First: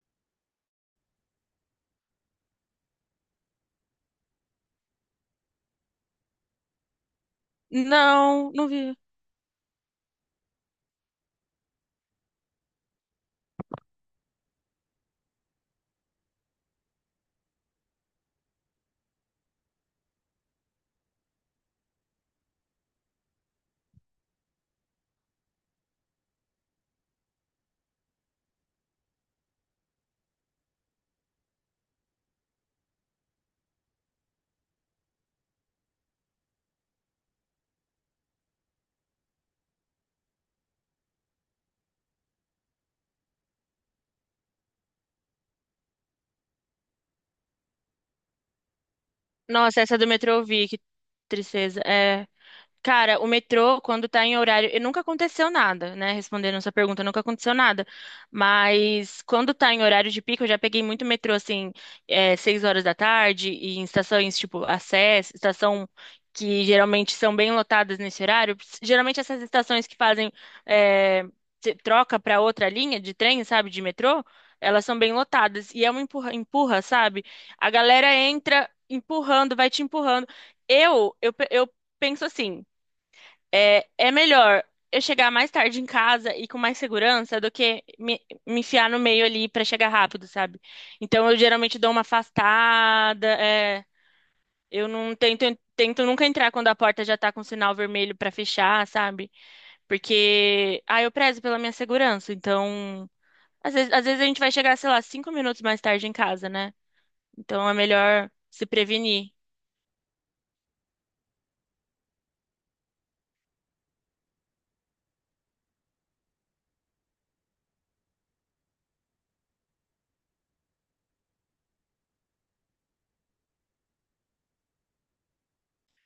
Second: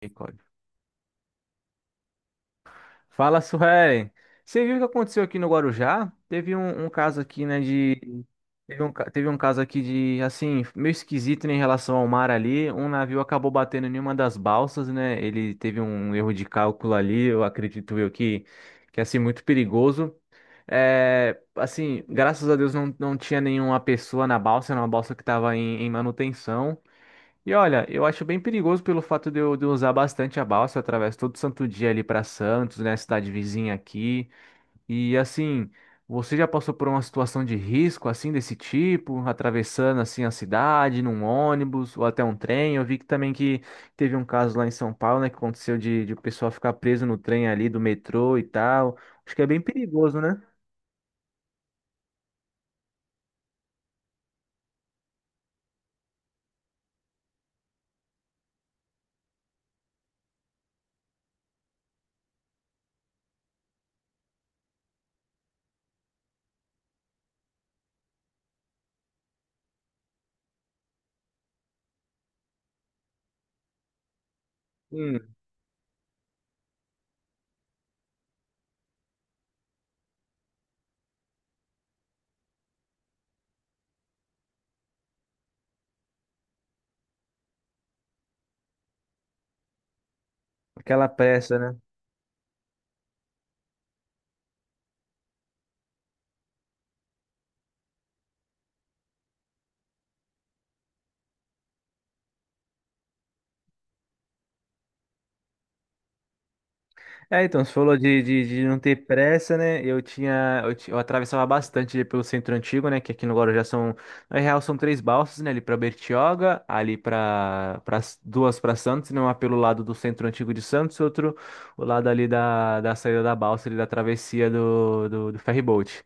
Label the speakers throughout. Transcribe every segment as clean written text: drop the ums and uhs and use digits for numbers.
Speaker 1: Misericórdia. Fala, Suelen. Você viu o que aconteceu aqui no Guarujá? Teve um caso aqui, né, de...
Speaker 2: Não, não
Speaker 1: Teve um,
Speaker 2: vi.
Speaker 1: ca- teve um caso aqui de, assim, meio esquisito, né, em relação ao mar ali. Um navio acabou batendo em uma das balsas, né? Ele teve um erro de cálculo ali, eu acredito eu que é, assim, muito perigoso. É, assim, graças a Deus não tinha nenhuma pessoa na balsa, era uma balsa que estava em manutenção. E olha, eu acho bem perigoso pelo fato de eu usar bastante a balsa, eu atravesso todo santo dia ali para Santos, né, cidade vizinha aqui. E assim, você já passou por uma situação de risco assim desse tipo, atravessando assim a cidade num ônibus ou até um trem? Eu vi que também que teve um caso lá em São Paulo, né, que aconteceu de o pessoal ficar preso no trem ali do metrô e tal. Acho que é bem
Speaker 2: Nossa, essa do
Speaker 1: perigoso,
Speaker 2: metrô
Speaker 1: né?
Speaker 2: eu vi, que tristeza. Cara, o metrô, quando tá em horário, e nunca aconteceu nada, né? Respondendo essa pergunta, nunca aconteceu nada. Mas quando tá em horário de pico, eu já peguei muito metrô, assim, 6 horas da tarde, e em estações tipo Acess, estação que geralmente são bem lotadas nesse horário. Geralmente essas estações que fazem é, troca pra outra linha de trem, sabe, de metrô, elas são bem
Speaker 1: Hum.
Speaker 2: lotadas. E é uma empurra, empurra, sabe? A galera entra empurrando, vai te empurrando. Eu penso assim. É melhor eu chegar mais tarde em casa e com mais segurança do que me enfiar no meio ali pra chegar rápido, sabe?
Speaker 1: Aquela
Speaker 2: Então eu
Speaker 1: pressa, né?
Speaker 2: geralmente dou uma afastada, eu não tento, tento nunca entrar quando a porta já tá com sinal vermelho pra fechar, sabe? Porque, ah, eu prezo pela minha segurança, então às vezes a gente vai chegar, sei lá, 5 minutos mais tarde em casa, né?
Speaker 1: É, então,
Speaker 2: Então
Speaker 1: você
Speaker 2: é
Speaker 1: falou de,
Speaker 2: melhor
Speaker 1: de, de
Speaker 2: se
Speaker 1: não ter
Speaker 2: prevenir.
Speaker 1: pressa, né? Eu tinha, eu, ti- eu atravessava bastante ali pelo centro antigo, né? Que aqui no Guarujá são, na real, são três balsas, né? Ali pra Bertioga, ali pra duas pra Santos, né? Uma pelo lado do centro antigo de Santos, outro o lado ali da saída da balsa, ali da travessia do ferryboat.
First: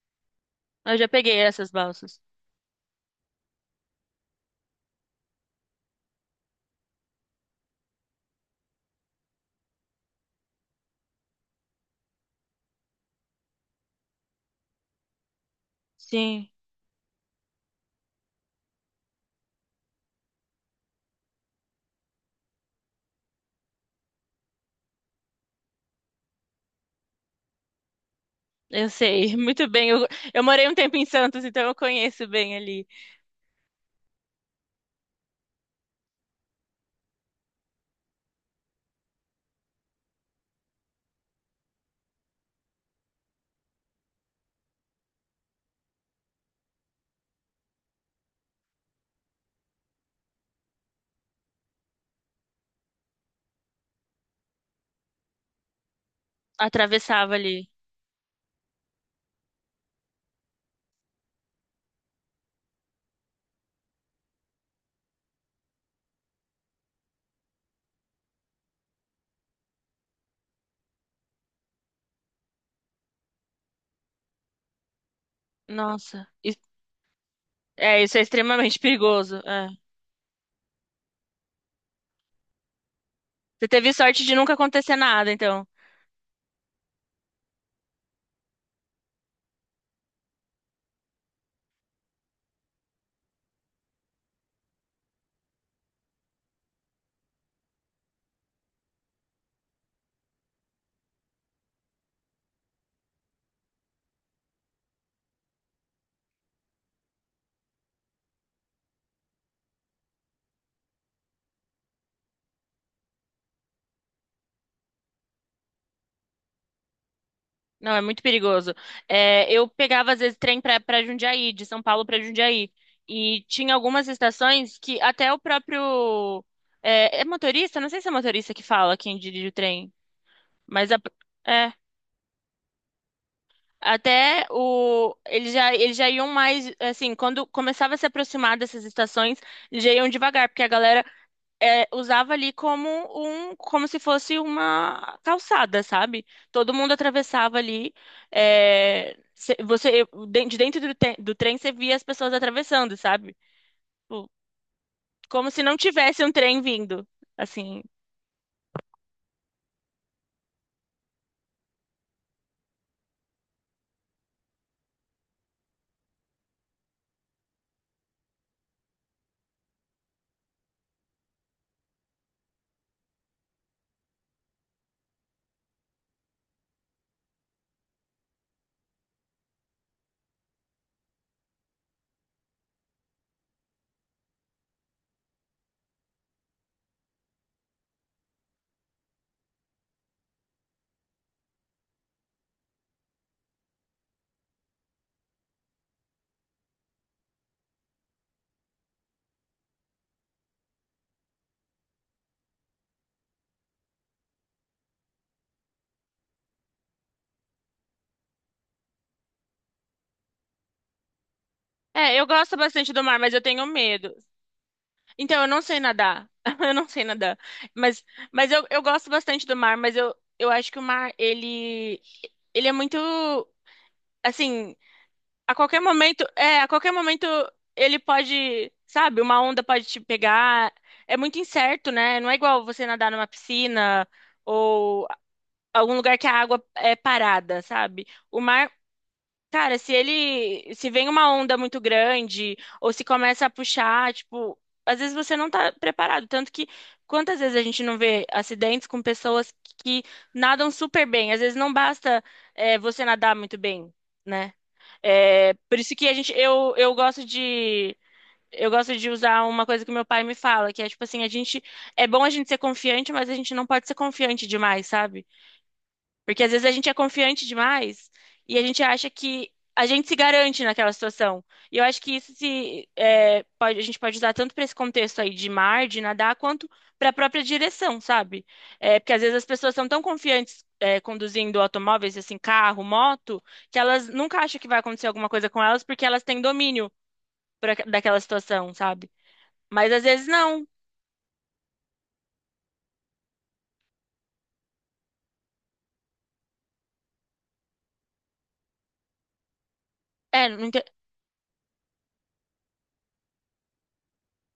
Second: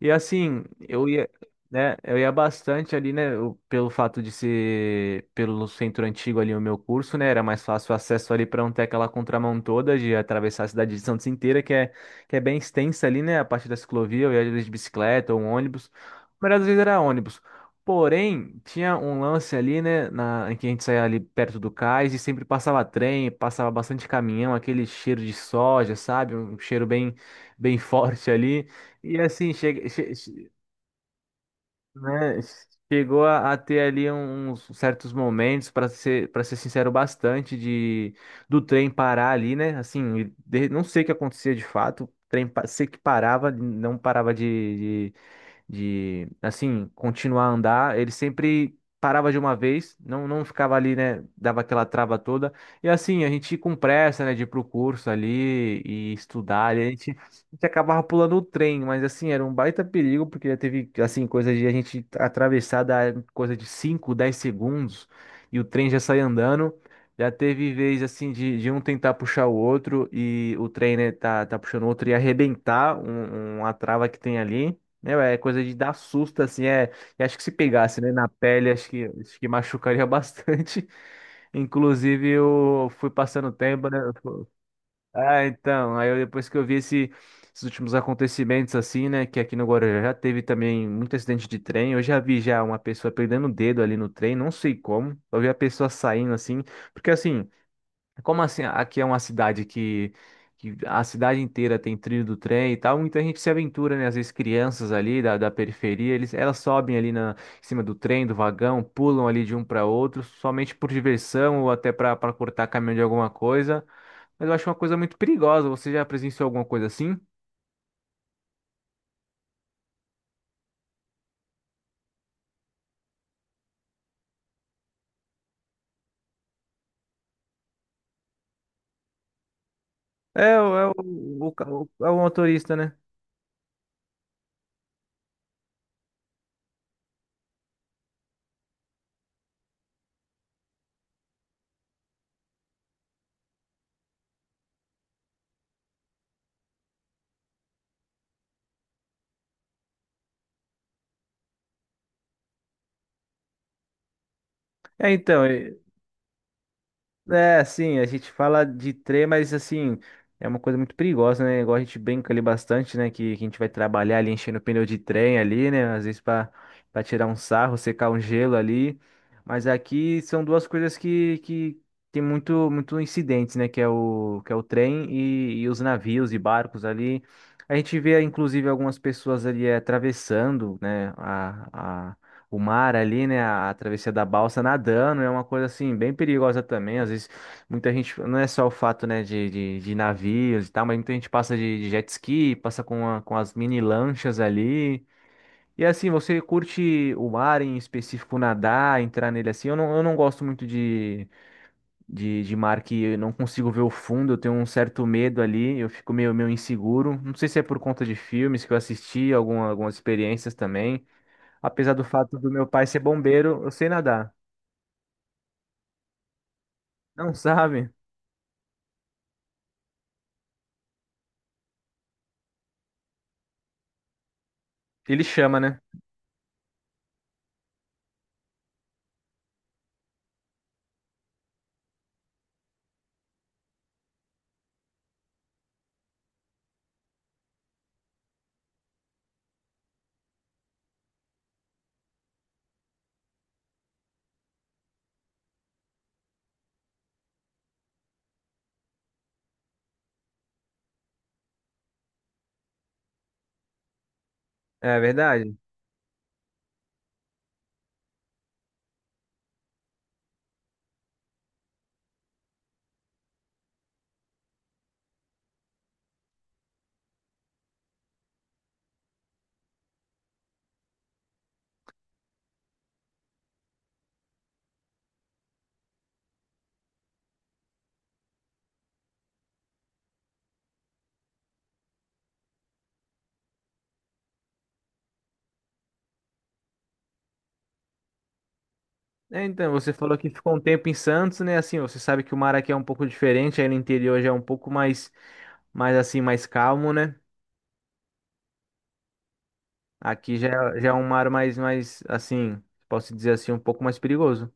Speaker 1: E assim,
Speaker 2: Eu
Speaker 1: eu
Speaker 2: já
Speaker 1: ia,
Speaker 2: peguei essas
Speaker 1: né? Eu
Speaker 2: balsas.
Speaker 1: ia bastante ali, né? Pelo fato de ser pelo centro antigo ali o meu curso, né? Era mais fácil o acesso ali para não ter aquela contramão toda de atravessar a cidade de Santos inteira, que é bem extensa ali, né? A parte da ciclovia, eu ia às vezes de bicicleta ou um ônibus. A
Speaker 2: Sim.
Speaker 1: maioria das vezes era ônibus. Porém, tinha um lance ali, né? Em que a gente saía ali perto do cais e sempre passava trem, passava bastante caminhão, aquele cheiro de soja, sabe? Um cheiro bem forte ali.
Speaker 2: Eu
Speaker 1: E
Speaker 2: sei,
Speaker 1: assim,
Speaker 2: muito bem. Eu morei um tempo em Santos, então eu conheço
Speaker 1: né,
Speaker 2: bem ali.
Speaker 1: chegou a ter ali uns certos momentos, para ser sincero, bastante de do trem parar ali, né? Assim, não sei o que acontecia de fato. O trem sei que parava, não parava de assim, continuar a andar. Ele sempre parava de uma vez, não ficava ali, né? Dava aquela trava toda. E assim, a gente ia com pressa, né, de ir pro curso ali e estudar. Ali, a gente, a
Speaker 2: Atravessava ali.
Speaker 1: gente acabava pulando o trem, mas assim, era um baita perigo, porque já teve, assim, coisa de a gente atravessar da coisa de 5 10 segundos e o trem já sai andando. Já teve vez assim de um tentar puxar o outro e o trem, né, tá puxando o outro e arrebentar uma trava que tem ali. Meu, é coisa de dar
Speaker 2: Nossa,
Speaker 1: susto,
Speaker 2: isso-
Speaker 1: assim, é. E acho que se pegasse,
Speaker 2: é,
Speaker 1: né,
Speaker 2: isso é
Speaker 1: na pele,
Speaker 2: extremamente
Speaker 1: acho que,
Speaker 2: perigoso.
Speaker 1: acho que
Speaker 2: É.
Speaker 1: machucaria bastante. Inclusive, eu fui passando
Speaker 2: Você
Speaker 1: tempo,
Speaker 2: teve
Speaker 1: né?
Speaker 2: sorte de nunca acontecer nada,
Speaker 1: Ah,
Speaker 2: então.
Speaker 1: então, aí depois que eu vi esses últimos acontecimentos, assim, né, que aqui no Guarujá já teve também muito acidente de trem. Eu já vi já uma pessoa perdendo o dedo ali no trem, não sei como. Eu vi a pessoa saindo, assim, porque assim. Como assim? Aqui é uma cidade que a cidade inteira tem trilho do trem e tal, muita gente se aventura, né? Às vezes crianças ali da periferia, elas sobem ali em cima do trem, do vagão, pulam ali de um para outro, somente por diversão ou até para cortar caminho de alguma coisa. Mas eu acho uma coisa muito perigosa. Você já presenciou alguma coisa assim?
Speaker 2: Não, é muito perigoso. É, eu pegava, às vezes, trem pra Jundiaí, de São Paulo pra Jundiaí. E tinha algumas estações que até o próprio. É, é motorista? Não sei se é motorista que fala quem dirige o trem,
Speaker 1: É, o- é
Speaker 2: mas
Speaker 1: o,
Speaker 2: a,
Speaker 1: o, ca-
Speaker 2: é.
Speaker 1: o- é o motorista, né?
Speaker 2: Até o eles já iam mais assim, quando começava a se aproximar dessas estações, eles já iam devagar, porque a galera usava ali como um como se fosse uma calçada, sabe? Todo mundo atravessava ali. É, você de dentro do, do trem você via as pessoas atravessando, sabe? Tipo,
Speaker 1: É, então.
Speaker 2: como se não tivesse um trem vindo,
Speaker 1: É,
Speaker 2: assim.
Speaker 1: assim, a gente fala de trem, mas assim, é uma coisa muito perigosa, né? Igual a gente brinca ali bastante, né? Que a gente vai trabalhar ali enchendo o pneu de trem ali, né? Às vezes para tirar um sarro, secar um gelo ali. Mas aqui são duas coisas que tem muito, muito incidentes, né? Que é o trem e os navios e barcos ali. A gente vê, inclusive, algumas pessoas ali atravessando, né? O mar ali, né? A travessia da balsa nadando é uma coisa assim bem perigosa também. Às vezes muita gente, não é só o fato, né, de navios e tal, mas muita gente passa de jet ski, passa com as mini lanchas ali. E assim, você curte o mar em específico, nadar, entrar nele assim? Eu não gosto muito de mar que eu não consigo ver o fundo, eu tenho um certo medo ali, eu fico meio inseguro. Não sei se é por conta de filmes que eu assisti, algumas experiências também. Apesar do
Speaker 2: É, eu
Speaker 1: fato do
Speaker 2: gosto
Speaker 1: meu pai
Speaker 2: bastante
Speaker 1: ser
Speaker 2: do mar, mas eu
Speaker 1: bombeiro,
Speaker 2: tenho
Speaker 1: eu sei
Speaker 2: medo.
Speaker 1: nadar.
Speaker 2: Então, eu não sei nadar. Eu não sei
Speaker 1: Não
Speaker 2: nadar.
Speaker 1: sabe?
Speaker 2: Mas, mas eu gosto bastante do mar, mas eu acho que o mar, ele é muito, assim,
Speaker 1: Ele chama, né?
Speaker 2: a qualquer momento ele pode, sabe, uma onda pode te pegar. É muito incerto, né? Não é igual você nadar numa piscina ou algum lugar que a água é parada, sabe? O mar. Cara, se vem uma onda muito grande ou se começa a puxar, tipo, às vezes você não tá preparado, tanto que quantas vezes a gente não vê acidentes com pessoas que nadam super bem, às vezes não basta você nadar muito bem, né?
Speaker 1: É
Speaker 2: É,
Speaker 1: verdade.
Speaker 2: por isso que eu gosto de. Eu gosto de usar uma coisa que meu pai me fala, que é tipo assim, a gente é bom a gente ser confiante, mas a gente não pode ser confiante demais, sabe? Porque às vezes a gente é confiante demais e a gente acha que a gente se garante naquela situação. E eu acho que isso se é, pode- a gente pode usar tanto para esse contexto aí de mar, de nadar, quanto para a própria direção, sabe? É, porque às vezes as pessoas são tão confiantes conduzindo automóveis, assim, carro, moto, que elas nunca acham que vai acontecer alguma coisa com elas porque elas têm domínio daquela situação, sabe?
Speaker 1: É, então,
Speaker 2: Mas
Speaker 1: você
Speaker 2: às
Speaker 1: falou
Speaker 2: vezes
Speaker 1: que ficou um
Speaker 2: não.
Speaker 1: tempo em Santos, né? Assim, você sabe que o mar aqui é um pouco diferente, aí no interior já é um pouco mais assim, mais calmo, né? Aqui já,
Speaker 2: É, não ente-
Speaker 1: já é um mar mais, assim, posso dizer assim, um pouco mais perigoso.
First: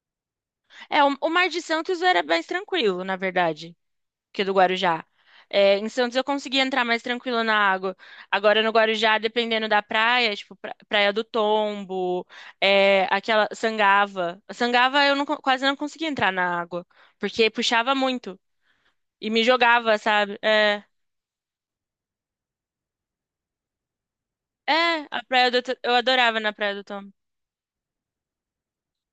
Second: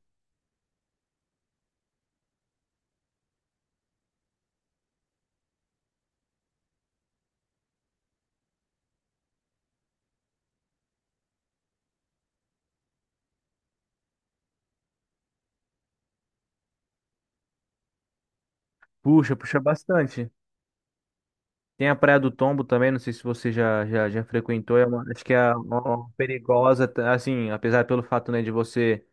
Speaker 2: é, o Mar de Santos era mais tranquilo, na verdade. Que é do Guarujá. É, em Santos eu conseguia entrar mais tranquilo na água. Agora no Guarujá, dependendo da praia, Praia do Tombo, é, aquela Sangava. Sangava eu não co- quase não conseguia entrar na água, porque puxava muito e
Speaker 1: Puxa,
Speaker 2: me
Speaker 1: puxa
Speaker 2: jogava,
Speaker 1: bastante.
Speaker 2: sabe?
Speaker 1: Tem a Praia do Tombo também, não sei se você já frequentou, é
Speaker 2: A
Speaker 1: acho que é uma,
Speaker 2: Eu
Speaker 1: uma
Speaker 2: adorava na Praia do
Speaker 1: perigosa, tá,
Speaker 2: Tombo.
Speaker 1: assim, apesar pelo fato, né, de você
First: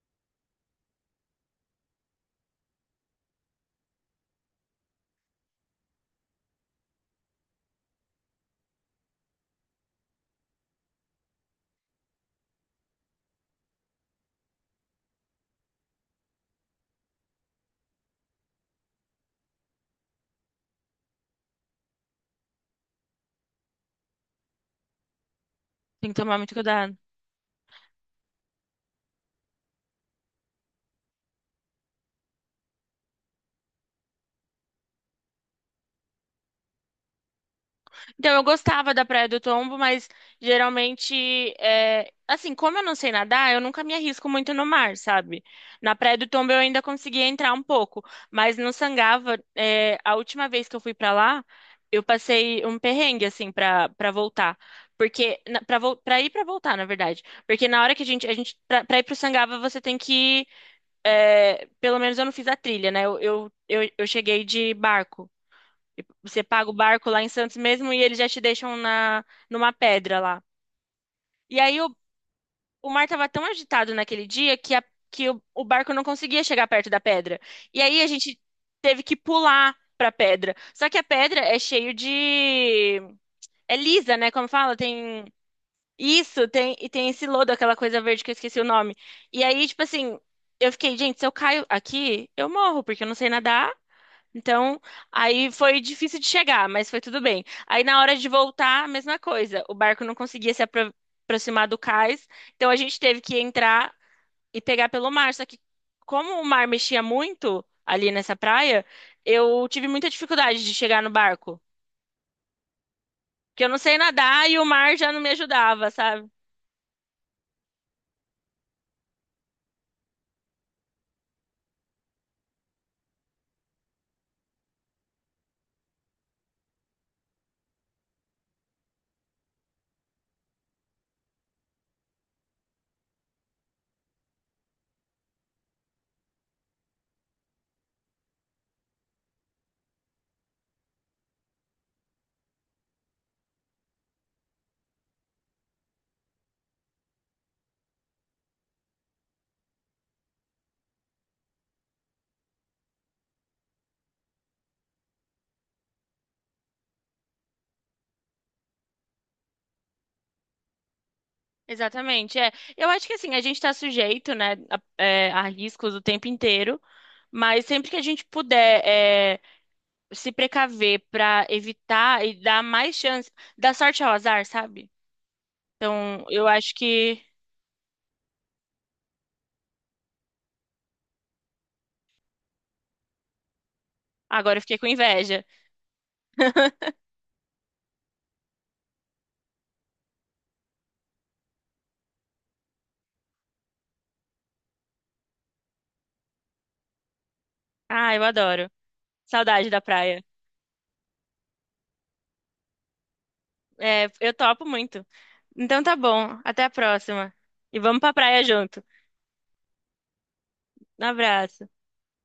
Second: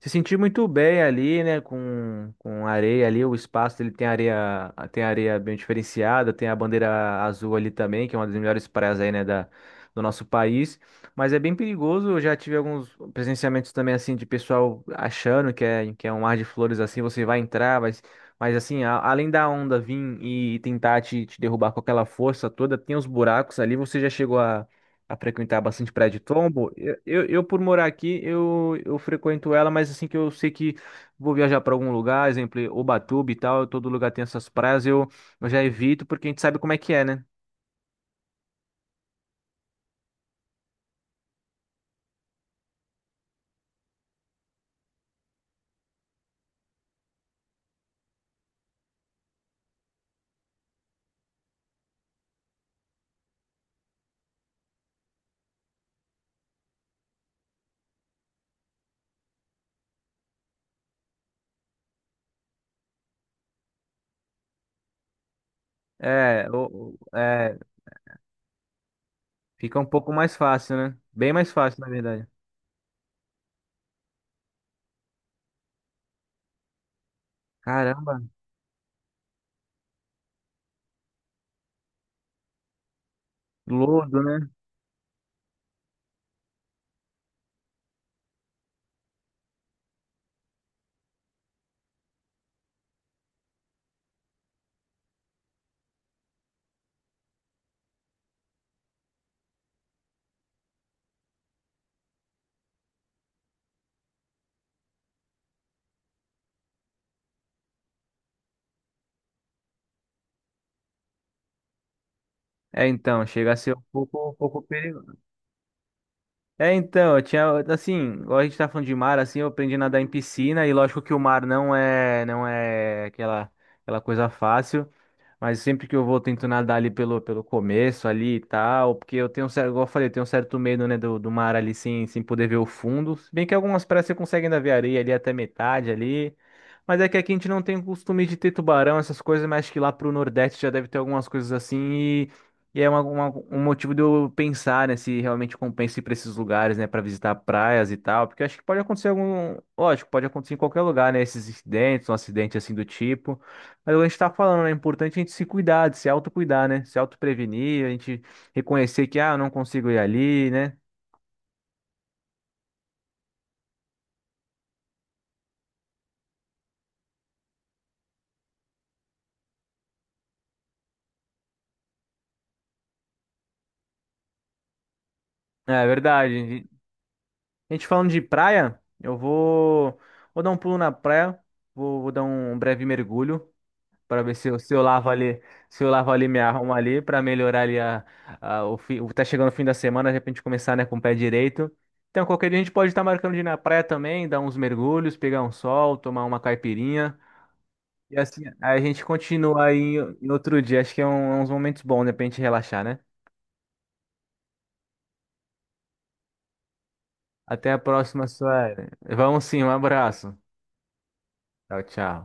Speaker 1: se sentir muito bem ali, né, com areia ali, o espaço ele tem areia bem diferenciada, tem a bandeira azul ali também, que é uma das melhores praias aí, né, do nosso país, mas é bem perigoso, eu já tive alguns presenciamentos também, assim, de pessoal achando que é um mar de flores, assim, você vai entrar, vai mas assim, além da onda vir e tentar te derrubar com aquela força toda, tem os buracos ali. Você já chegou a frequentar bastante praia
Speaker 2: Tem que
Speaker 1: de
Speaker 2: tomar muito
Speaker 1: tombo?
Speaker 2: cuidado.
Speaker 1: Por morar aqui, eu frequento ela, mas assim que eu sei que vou viajar para algum lugar, exemplo, Ubatuba e tal, todo lugar tem essas praias, eu já evito porque a gente sabe como é que é, né?
Speaker 2: Então, eu gostava da Praia do Tombo, mas geralmente, é, assim, como eu não sei nadar, eu nunca me arrisco muito no mar, sabe? Na Praia do Tombo eu ainda conseguia entrar um pouco, mas no Sangava, é, a última vez que eu fui pra lá, eu passei um perrengue, assim, pra voltar. Porque, pra ir e pra voltar, na verdade. Porque na hora que a gente pra ir pro Sangava, você tem que, é, pelo menos eu não fiz a trilha, né? Eu cheguei de barco. Você
Speaker 1: É,
Speaker 2: paga o barco lá em Santos mesmo e eles já te deixam na numa
Speaker 1: fica um pouco
Speaker 2: pedra
Speaker 1: mais
Speaker 2: lá.
Speaker 1: fácil, né? Bem mais
Speaker 2: E
Speaker 1: fácil,
Speaker 2: aí
Speaker 1: na
Speaker 2: o,
Speaker 1: verdade.
Speaker 2: o mar tava tão agitado naquele que o barco não conseguia chegar perto da pedra. E aí a
Speaker 1: Caramba,
Speaker 2: gente teve que pular pra pedra. Só que a pedra é cheio de... É lisa,
Speaker 1: lodo,
Speaker 2: né? Como
Speaker 1: né?
Speaker 2: fala, tem e tem esse lodo, aquela coisa verde que eu esqueci o nome. E aí, tipo assim, eu fiquei, gente, se eu caio aqui, eu morro, porque eu não sei nadar então, aí foi difícil de chegar, mas foi tudo bem. Aí na hora de voltar, a mesma coisa. O barco não conseguia se apro- aproximar do cais, então a gente teve que entrar e pegar pelo mar. Só que como o mar mexia muito ali nessa praia, eu tive muita dificuldade de chegar no barco,
Speaker 1: É, então, chega a
Speaker 2: porque eu
Speaker 1: ser
Speaker 2: não
Speaker 1: um
Speaker 2: sei
Speaker 1: pouco, um
Speaker 2: nadar e
Speaker 1: pouco
Speaker 2: o mar já não me ajudava, sabe?
Speaker 1: É, então, eu tinha, assim, igual a gente tá falando de mar, assim, eu aprendi a nadar em piscina, e lógico que o mar não é aquela coisa fácil, mas sempre que eu vou, tento nadar ali pelo começo ali e tal, porque eu tenho um certo, igual eu falei, eu tenho um certo medo, né, do mar ali sem poder ver o fundo. Se bem que algumas praias você consegue ainda ver areia ali até metade ali. Mas é que aqui a gente não tem o costume de ter tubarão, essas coisas, mas acho que lá pro Nordeste já deve ter algumas coisas assim e é um motivo de eu pensar, né, se realmente compensa ir pra esses lugares, né, pra visitar praias e tal, porque acho que pode acontecer algum, lógico, pode acontecer em qualquer lugar, né, esses incidentes, um acidente assim do tipo. Mas a gente tá falando, né? É importante a gente se cuidar, de se autocuidar, né? Se autoprevenir, a gente reconhecer que, ah, eu não consigo ir ali, né?
Speaker 2: Exatamente, é. Eu acho que assim, a gente está sujeito, né, a riscos o tempo inteiro, mas sempre que a gente puder, se precaver para evitar e dar mais chance, dar sorte ao azar, sabe?
Speaker 1: É
Speaker 2: Então,
Speaker 1: verdade.
Speaker 2: eu
Speaker 1: E
Speaker 2: acho que
Speaker 1: a gente falando de praia, eu vou dar um pulo na praia, vou dar um breve mergulho para ver
Speaker 2: agora eu fiquei com inveja.
Speaker 1: se eu lavo ali, me arrumo ali, para melhorar ali o fim, tá chegando o fim da semana, de repente começar, né, com o pé direito. Então, qualquer dia a gente pode estar marcando de ir na praia também, dar uns mergulhos, pegar um sol, tomar uma caipirinha.
Speaker 2: Ah,
Speaker 1: E
Speaker 2: eu
Speaker 1: assim,
Speaker 2: adoro.
Speaker 1: a gente continua
Speaker 2: Saudade
Speaker 1: aí
Speaker 2: da
Speaker 1: em
Speaker 2: praia.
Speaker 1: em outro dia. Acho que é uns momentos bons, né, pra gente relaxar, né?
Speaker 2: É, eu topo muito. Então tá bom, até a próxima.
Speaker 1: Até a
Speaker 2: E vamos pra
Speaker 1: próxima,
Speaker 2: praia junto.
Speaker 1: Sueli. Vamos sim, um abraço.
Speaker 2: Um abraço.
Speaker 1: Tchau, tchau.